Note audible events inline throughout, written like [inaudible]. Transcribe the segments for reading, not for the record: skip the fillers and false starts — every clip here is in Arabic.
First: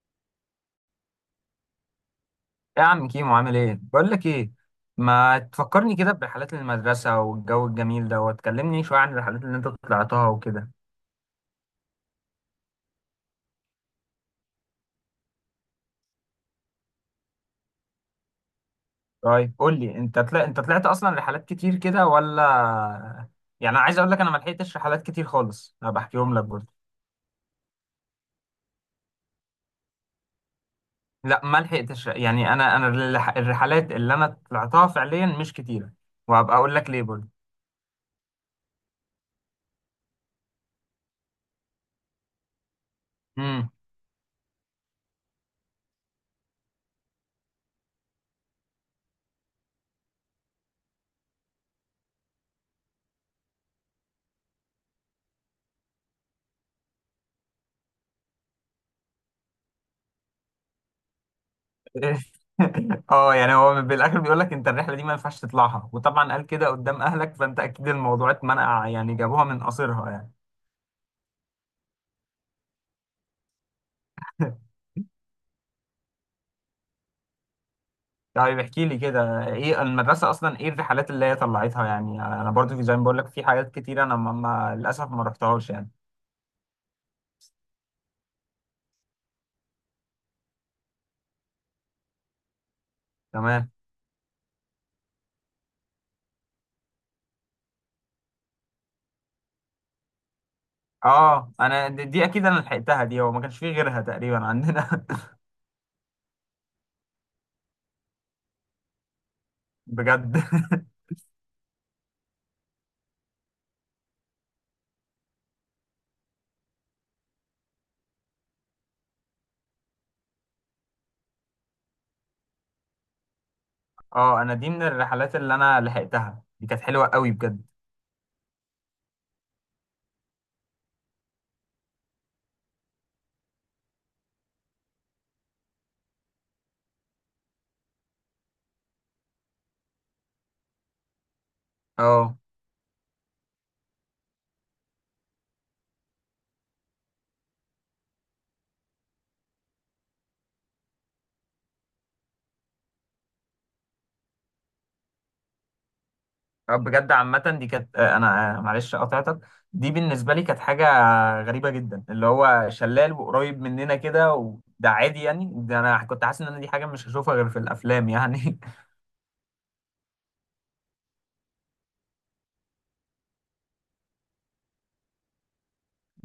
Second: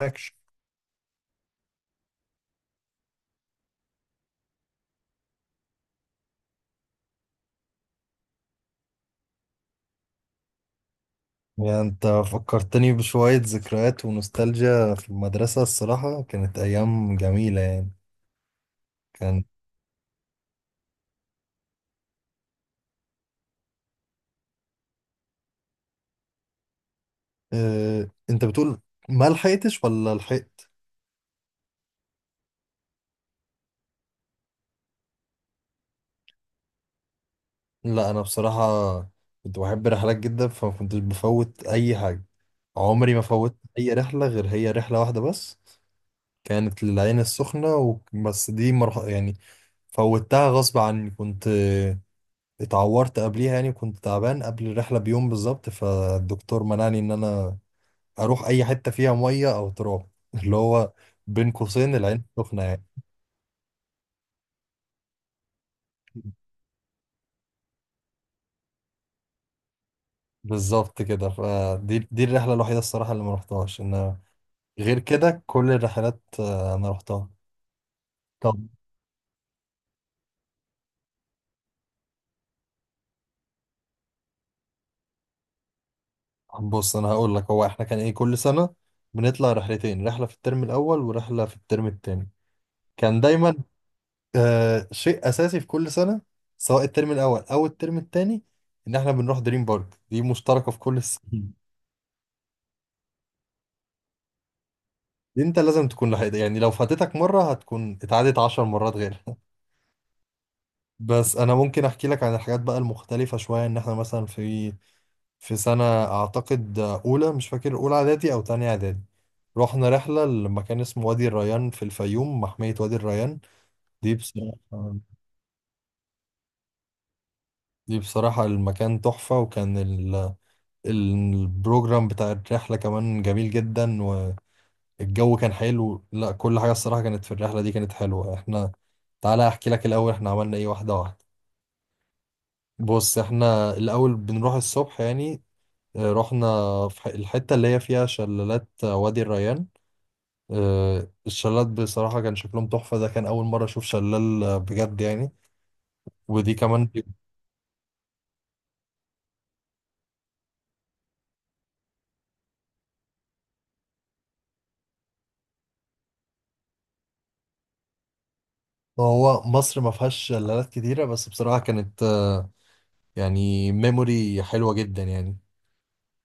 معاكش. ايه يا عم كيمو عامل ايه؟ بقول لك ايه، ما تفكرني كده برحلات المدرسة والجو الجميل ده وتكلمني شوية عن الرحلات اللي انت طلعتها وكده. يعني انت فكرتني بشوية ذكريات ونوستالجيا في المدرسة، الصراحة كانت أيام جميلة يعني. كان طيب قول لي انت انت طلعت اصلا رحلات كتير كده ولا؟ يعني انا عايز اقول لك انا ما لحقتش رحلات كتير خالص، انا بحكيهم لك برضه. اه انت بتقول، ما لحقتش ولا لحقت؟ لا ما لحقتش، يعني انا الرحلات اللي انا طلعتها فعليا مش كتيرة، وهبقى اقول لك ليه برضه. لا أنا بصراحة كنت بحب رحلات جدا فما كنتش بفوت أي حاجة. عمري ما فوت أي رحلة غير هي رحلة واحدة بس، كانت للعين السخنة و... بس دي مرح... يعني فوتها غصب عني. كنت اتعورت قبليها، يعني كنت تعبان قبل الرحلة بيوم بالظبط فالدكتور منعني إن أنا اروح اي حته فيها ميه او تراب [laughs] اللي هو بين قوسين العين سخنه يعني. [laughs] اه يعني هو بالاخر بيقول لك انت الرحله دي ما ينفعش تطلعها، وطبعا قال كده قدام اهلك فانت اكيد الموضوع اتمنع يعني، جابوها من قصرها يعني. بالظبط كده. فدي الرحله الوحيده الصراحه اللي ما رحتهاش. [laughs] غير كده كل الرحلات انا رحتها. طب طيب احكي لي كده ايه المدرسه اصلا، ايه الرحلات اللي هي طلعتها؟ يعني انا برضو زي ما بقول لك في حاجات كتيره انا للاسف ما رحتهاش يعني. بص انا هقول لك، هو احنا كان ايه كل سنه بنطلع رحلتين، رحله في الترم الاول ورحله في الترم التاني. كان دايما تمام. شيء اساسي في كل سنه، سواء الترم الاول او الترم التاني، ان احنا بنروح دريم بارك دي مشتركه في كل اه السنين. انا دي, دي اكيد انا لحقتها، دي هو ما كانش فيه غيرها تقريبا عندنا. دي انت لازم تكون لحقت يعني، لو فاتتك مرة هتكون اتعادت 10 مرات غيرها [laughs] [laughs] بجد. [laughs] بس انا ممكن احكي لك عن الحاجات بقى المختلفة شوية، ان احنا مثلا في سنة اعتقد اولى، مش فاكر اولى اعدادي او تانية اعدادي، رحنا رحلة لمكان اسمه وادي الريان في الفيوم، محمية وادي الريان. دي اه انا بصراحة دي من الرحلات اللي انا لحقتها، دي كانت حلوه قوي بجد. دي بصراحة المكان تحفة، وكان البروجرام بتاع الرحلة كمان جميل جدا، والجو كان حلو، لا كل حاجة الصراحة كانت في الرحلة دي كانت حلوة. احنا تعالى احكي لك الاول احنا عملنا ايه، واحده واحده. اه بص احنا الاول بنروح الصبح يعني، رحنا في الحته اللي هي فيها شلالات، وادي الريان. الشلالات بصراحه كان شكلهم تحفه، ده كان اول مره اشوف شلال بجد يعني. ودي آه، كمان بجد عامة دي كانت آه، أنا آه، معلش قطعتك. دي بالنسبة لي كانت حاجة غريبة جدا، اللي هو شلال وقريب مننا كده وده عادي يعني، ده أنا كنت حاسس إن أنا دي حاجة مش هشوفها غير في الأفلام يعني. هو مصر ما فيهاش شلالات كتيره، بس بصراحه كانت يعني ميموري حلوه جدا يعني.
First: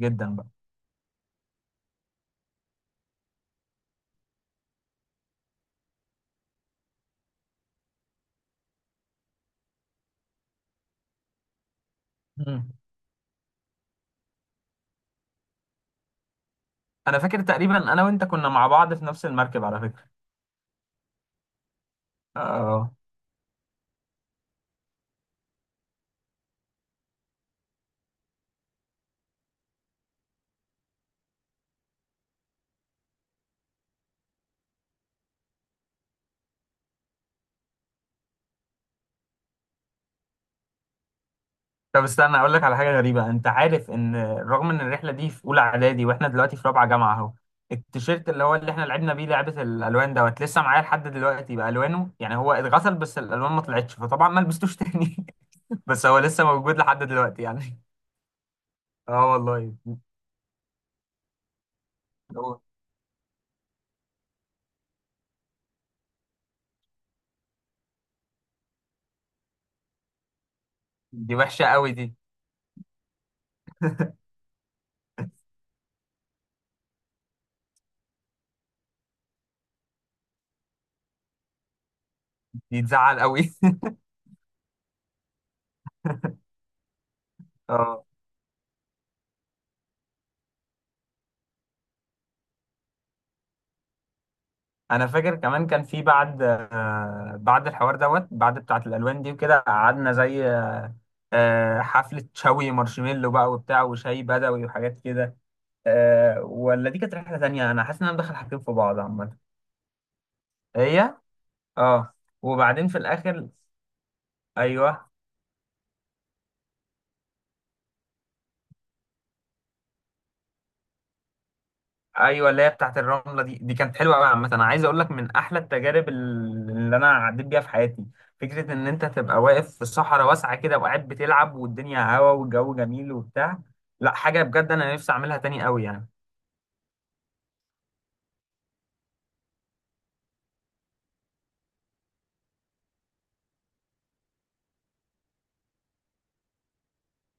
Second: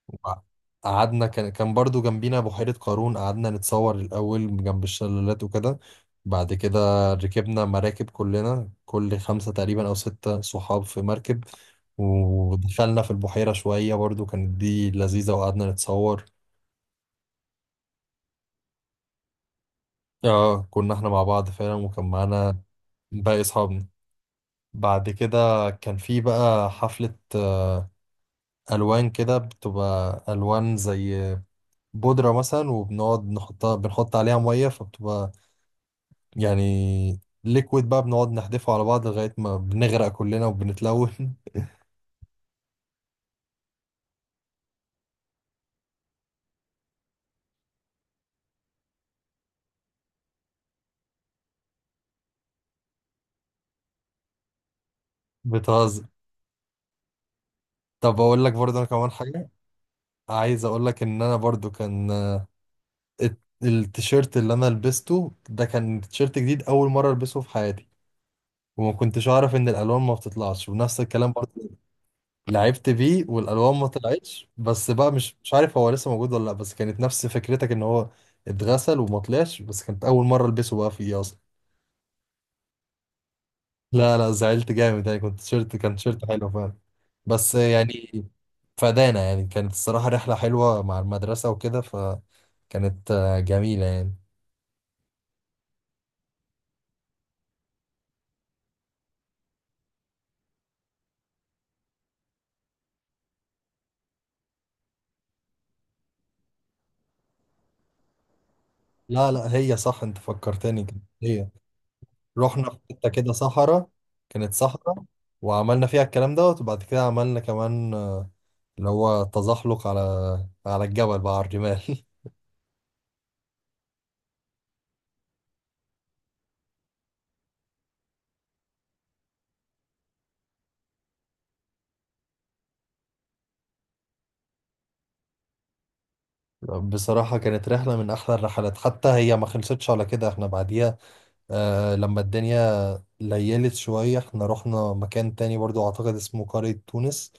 [laughs] جدا بقى. قعدنا، كان برضو جنبينا بحيرة قارون، قعدنا نتصور الأول جنب الشلالات وكده. بعد كده ركبنا مراكب كلنا، كل خمسة تقريبا أو ستة صحاب في مركب، مم. ودخلنا في البحيرة شوية برضو كانت دي لذيذة وقعدنا نتصور. أنا فاكر تقريبا أنا وأنت كنا مع بعض في نفس المركب على فكرة. اه كنا احنا مع بعض فعلا وكان معانا آه. باقي أصحابنا. بعد كده كان في بقى حفلة ألوان كده، بتبقى ألوان زي بودرة مثلا وبنقعد نحطها، بنحط عليها مية فبتبقى يعني ليكويد بقى، بنقعد نحدفه على بعض لغاية ما بنغرق كلنا وبنتلون. طب استنى اقول لك على حاجه غريبه، انت عارف ان رغم ان الرحله دي في اولى اعدادي واحنا دلوقتي في رابعه جامعه اهو، التيشيرت اللي هو اللي احنا لعبنا بيه لعبه الالوان دوت لسه معايا لحد دلوقتي بالوانه، يعني هو اتغسل بس الالوان ما طلعتش فطبعا ما لبستوش تاني. [laughs] [laughs] بتهزر. بس هو لسه موجود لحد دلوقتي يعني. طب اقول لك برضه انا كمان اه حاجة والله. عايز اقول لك، ان انا برضه كان التيشيرت اللي انا لبسته ده كان تيشيرت جديد اول مرة البسه في حياتي، وما كنتش اعرف ان الالوان ما بتطلعش ونفس الكلام دي وحشه برضه قوي دي. لعبت بيه والالوان ما طلعتش. بس بقى مش عارف هو لسه موجود ولا لا، بس كانت نفس فكرتك ان هو اتغسل وما طلعش، بس كانت اول مرة البسه بقى فيه اصلا. دي تزعل قوي. لا لا زعلت جامد يعني، كنت تيشيرت كان تيشيرت حلو فعلا، بس [laughs] اه. يعني فدانا يعني كانت الصراحة رحلة حلوة مع المدرسة وكده، فكانت جميلة يعني. انا فاكر كمان كان في بعد آه، بعد الحوار دوت بعد بتاعه الالوان دي وكده قعدنا زي آه، حفلة شوي مارشميلو بقى وبتاع وشاي بدوي وحاجات كده آه، ولا دي كانت رحلة تانية؟ أنا حاسس إن أنا مدخل حاجتين في بعض لا عامة. لا هي صح، انت فكرتني، كانت هي. هي أه. رحنا في وبعدين في حتة كده الآخر. صحراء. كانت صحراء أيوه. وعملنا فيها الكلام دوت، وبعد كده عملنا كمان، اللي هو تزحلق على الجبل بقى على الرمال [laughs] أيوه اللي هي بتاعت الرملة دي، دي كانت حلوة أوي عامة، أنا عايز أقول لك من أحلى التجارب اللي أنا عديت بيها في حياتي. فكرة إن أنت تبقى واقف في صحراء واسعة كده وقاعد بتلعب والدنيا هوا والجو جميل وبتاع، لا حاجة بجد أنا نفسي أعملها تاني أوي يعني. بصراحة كانت رحلة من أحلى الرحلات، حتى هي ما خلصتش على كده احنا بعديها لما الدنيا ليلت شوية احنا رحنا مكان تاني برضو، أعتقد اسمه قرية تونس،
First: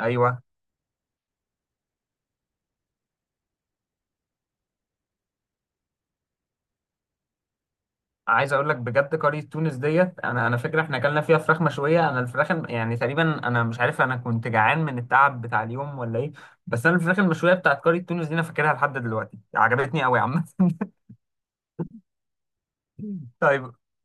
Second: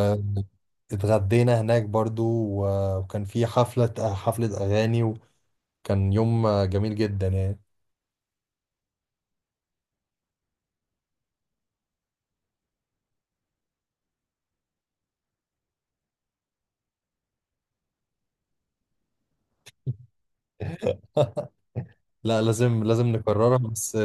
أيوه. هناك برضو وكان في حفلة أغاني وكان يوم جميل جدا يعني. عايز اقول لك بجد قرية تونس ديت، انا فاكر احنا اكلنا فيها فراخ مشوية، انا الفراخ يعني تقريبا انا مش عارف انا كنت جعان من التعب بتاع اليوم ولا ايه، بس انا الفراخ المشوية بتاعت قرية تونس دي انا فاكرها لحد دلوقتي، عجبتني قوي عامة. [laughs] [laughs] لا لازم لازم نكررها، طيب. بس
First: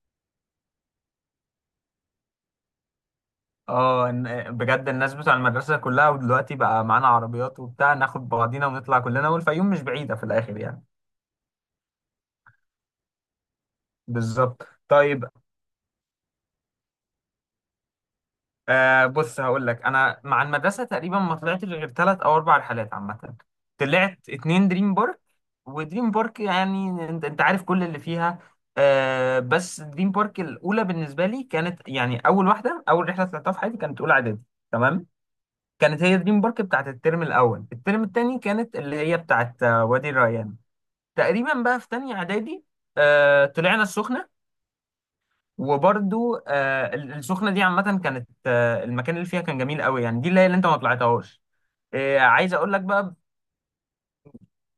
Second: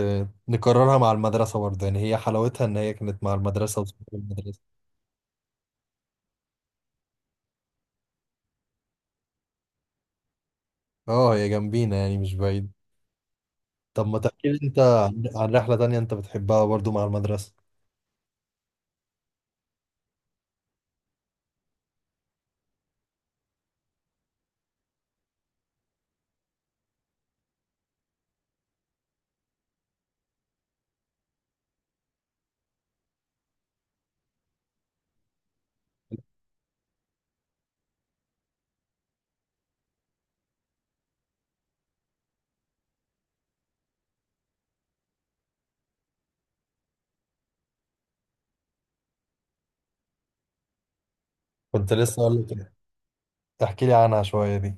نكررها مع المدرسة برضه يعني، هي حلاوتها إن هي كانت مع المدرسة وصحاب اه المدرسة. بجد الناس بتوع المدرسة كلها، ودلوقتي بقى معانا عربيات وبتاع ناخد بعضينا ونطلع كلنا، والفيوم مش بعيدة في الاخر يعني. اه هي جنبينا يعني مش بعيد. طب ما تحكي لي بالظبط أنت عن طيب. رحلة تانية أنت بتحبها برضه مع المدرسة. آه بص هقول لك انا مع المدرسه تقريبا ما طلعتش غير 3 او 4 رحلات عامه. طلعت اتنين دريم بارك، ودريم بارك يعني انت انت عارف كل اللي فيها. آه بس دريم بارك الاولى بالنسبه لي كانت يعني اول واحده، اول رحله طلعتها في حياتي كانت اولى اعدادي. تمام. كانت هي دريم بارك بتاعت الترم الاول. الترم الثاني كانت اللي هي بتاعت آه، وادي الريان. تقريبا بقى في تانية اعدادي آه طلعنا السخنه، وبرضو آه، السخنه دي عامه كانت آه، المكان اللي فيها كان جميل قوي يعني، دي اللي هي اللي انت ما طلعتهاش. كنت آه، لسه أقول عايز لك. اقول لك بقى احكي لي عنها شوية دي.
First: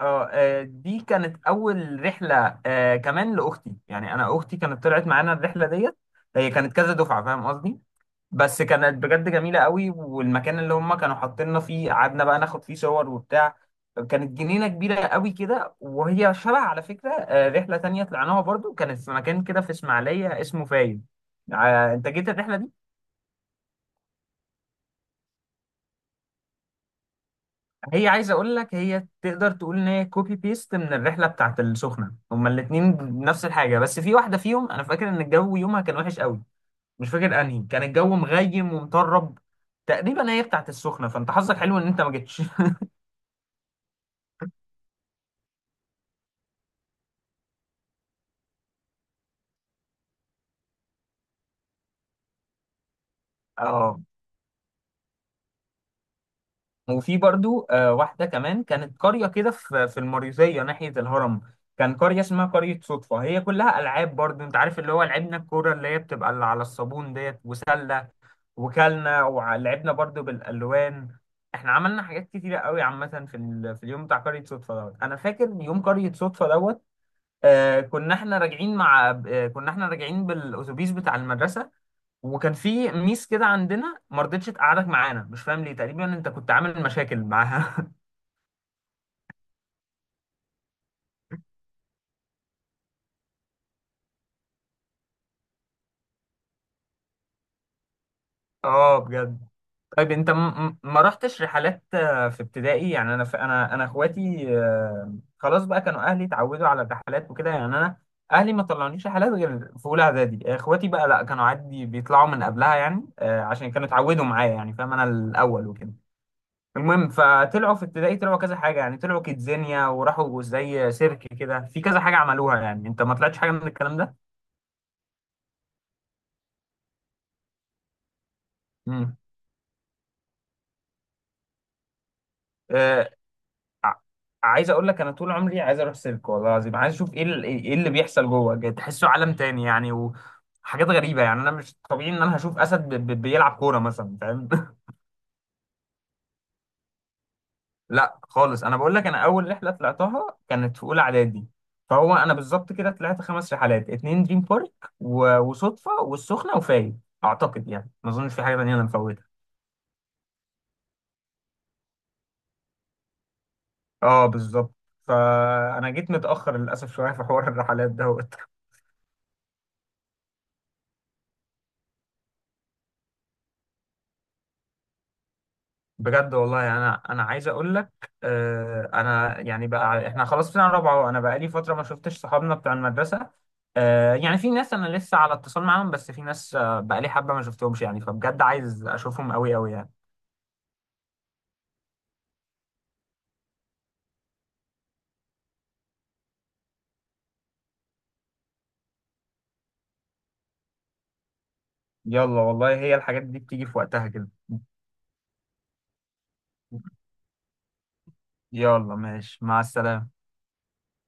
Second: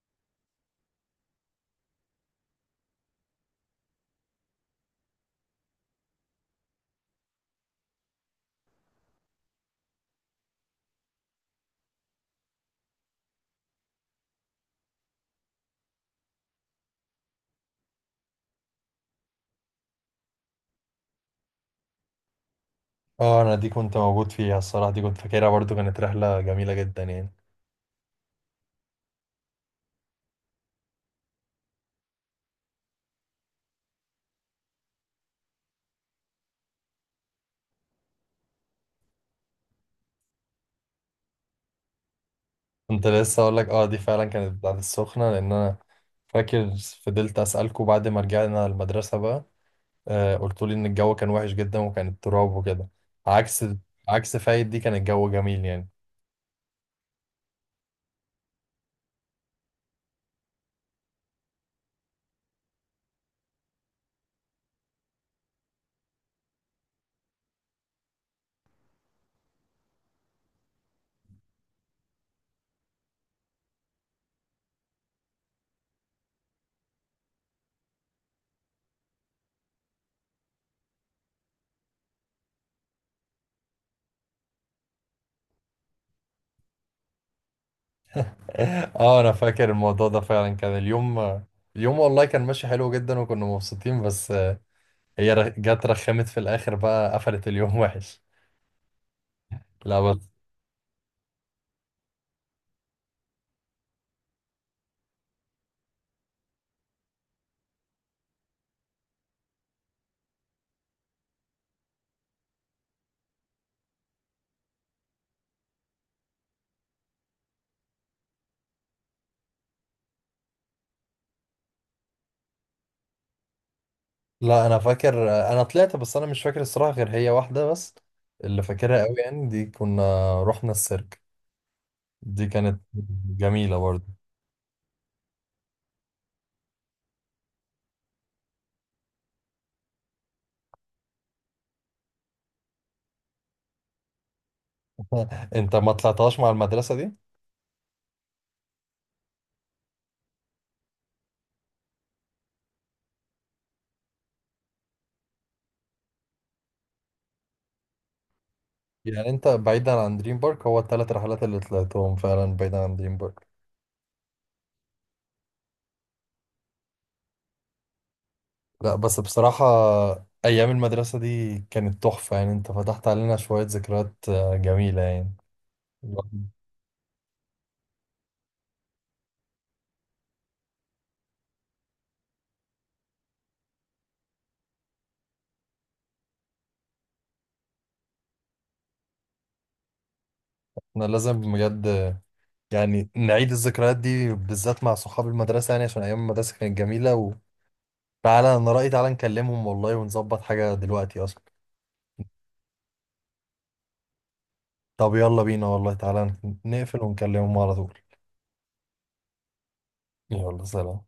اه آه، دي كانت اول رحله آه، كمان لاختي، يعني انا اختي كانت طلعت معانا الرحله ديت. هي كانت كذا دفعه فاهم قصدي. بس كانت بجد جميلة قوي، والمكان اللي هم كانوا حاطيننا فيه قعدنا بقى ناخد فيه صور وبتاع، كانت جنينة كبيرة قوي كده، وهي شبه على فكرة آه، رحلة تانية طلعناها برضو كانت في مكان كده في اسماعيلية اسمه فايد. آه، انت جيت الرحلة دي. اه انا دي كنت موجود فيها الصراحه، دي كنت فاكرها برضو كانت رحله جميله جدا يعني. هي عايز اقول لك هي تقدر تقول ان هي كوبي بيست من الرحلة بتاعت السخنة، هما الاتنين نفس الحاجة، بس في واحدة فيهم انا فاكر ان الجو يومها كان وحش قوي، مش فاكر انهي، كان الجو مغيم ومطرب تقريبا هي بتاعت السخنة، فانت حظك حلو ان انت ما جيتش. [laughs] كنت لسه اقول لك، اه دي فعلا كانت بتاعت السخنه، لان انا فاكر فضلت اسالكوا بعد ما رجعنا المدرسه بقى، قلت لي ان الجو كان وحش جدا وكان التراب وكده، عكس اه. فايد دي كان الجو جميل يعني. وفي برضو آه، واحدة كمان كانت قرية كده في المريوزية ناحية الهرم، كان قرية اسمها قرية صدفة، هي كلها ألعاب برضو، انت عارف اللي هو لعبنا الكورة اللي هي بتبقى اللي على الصابون ديت، وسلة وكلنا، ولعبنا برضو بالألوان، احنا عملنا حاجات كتيرة قوي عامة في اليوم بتاع قرية صدفة دوت. انا فاكر يوم قرية صدفة دوت، آه كنا احنا راجعين مع آه كنا احنا راجعين بالأتوبيس بتاع المدرسة، وكان في ميس كده عندنا ما رضتش تقعدك معانا مش فاهم ليه، تقريبا انت كنت عامل مشاكل معاها. [laughs] اه انا فاكر الموضوع ده فعلا، كان اليوم اليوم والله كان ماشي حلو جدا وكنا مبسوطين، بس هي جت رخمت في الاخر بقى قفلت اليوم [laughs] وحش. [laughs] اه بجد. لا طيب بس. انت ما رحتش رحلات آه، في ابتدائي؟ يعني انا انا اخواتي آه، خلاص بقى كانوا اهلي اتعودوا على الرحلات وكده، يعني انا اهلي ما طلعونيش رحلات غير في اولى اعدادي، اخواتي بقى لا كانوا عادي بيطلعوا من قبلها يعني آه، عشان كانوا اتعودوا معايا يعني فاهم، انا الاول وكده المهم، فطلعوا في ابتدائي طلعوا كذا حاجه، يعني طلعوا كيدزينيا وراحوا زي سيرك كده، في كذا حاجه عملوها يعني. انت ما طلعتش حاجه من الكلام ده؟ لا انا فاكر انا طلعت بس انا مش فاكر الصراحه غير هي واحده بس، اللي فاكرها قوي امم يعني، دي كنا رحنا السيرك. دي كانت آه جميله ع- برضه. عايز اقول لك انا طول عمري عايز اروح سيرك والله العظيم، عايز اشوف ايه ايه اللي بيحصل جوه، جاي تحسه عالم تاني يعني، وحاجات غريبه يعني، انا مش طبيعي ان انا هشوف اسد بيلعب كوره مثلا فاهم. [laughs] [laughs] انت ما طلعتهاش مع المدرسه دي؟ لا خالص انا بقول لك انا اول رحله طلعتها كانت في اولى اعدادي، فهو انا بالظبط كده طلعت 5 رحلات، اتنين دريم بارك و... وصدفه والسخنه وفايد اعتقد يعني، ما اظنش في حاجه تانيه انا مفوتها. يعني انت بعيدا عن دريم بارك هو الثلاث رحلات اللي طلعتهم فعلا بعيدا عن دريم بارك. اه بالظبط. فانا جيت متاخر للاسف شويه في حوار الرحلات ده. لا بس بصراحه ايام المدرسه دي كانت تحفه، يعني انت فتحت علينا شويه ذكريات جميله يعني. بجد والله، يعني انا عايز اقول لك آه انا يعني بقى احنا خلاص في سنه رابعه، وانا بقى لي فتره ما شفتش صحابنا بتاع المدرسه، آه يعني في ناس انا لسه على اتصال معاهم بس في ناس آه بقى لي حبه ما شفتهمش يعني، فبجد عايز اشوفهم قوي قوي يعني. احنا لازم بجد يعني نعيد الذكريات دي بالذات مع صحاب المدرسة، يعني عشان أيام المدرسة كانت جميلة. تعالى انا رأيي، تعالى نكلمهم والله ونظبط حاجة دلوقتي اصلا. يلا والله هي الحاجات دي بتيجي في وقتها كده. طب يلا بينا والله، تعالى نقفل ونكلمهم على طول. يلا ماشي مع السلامه. يلا سلام.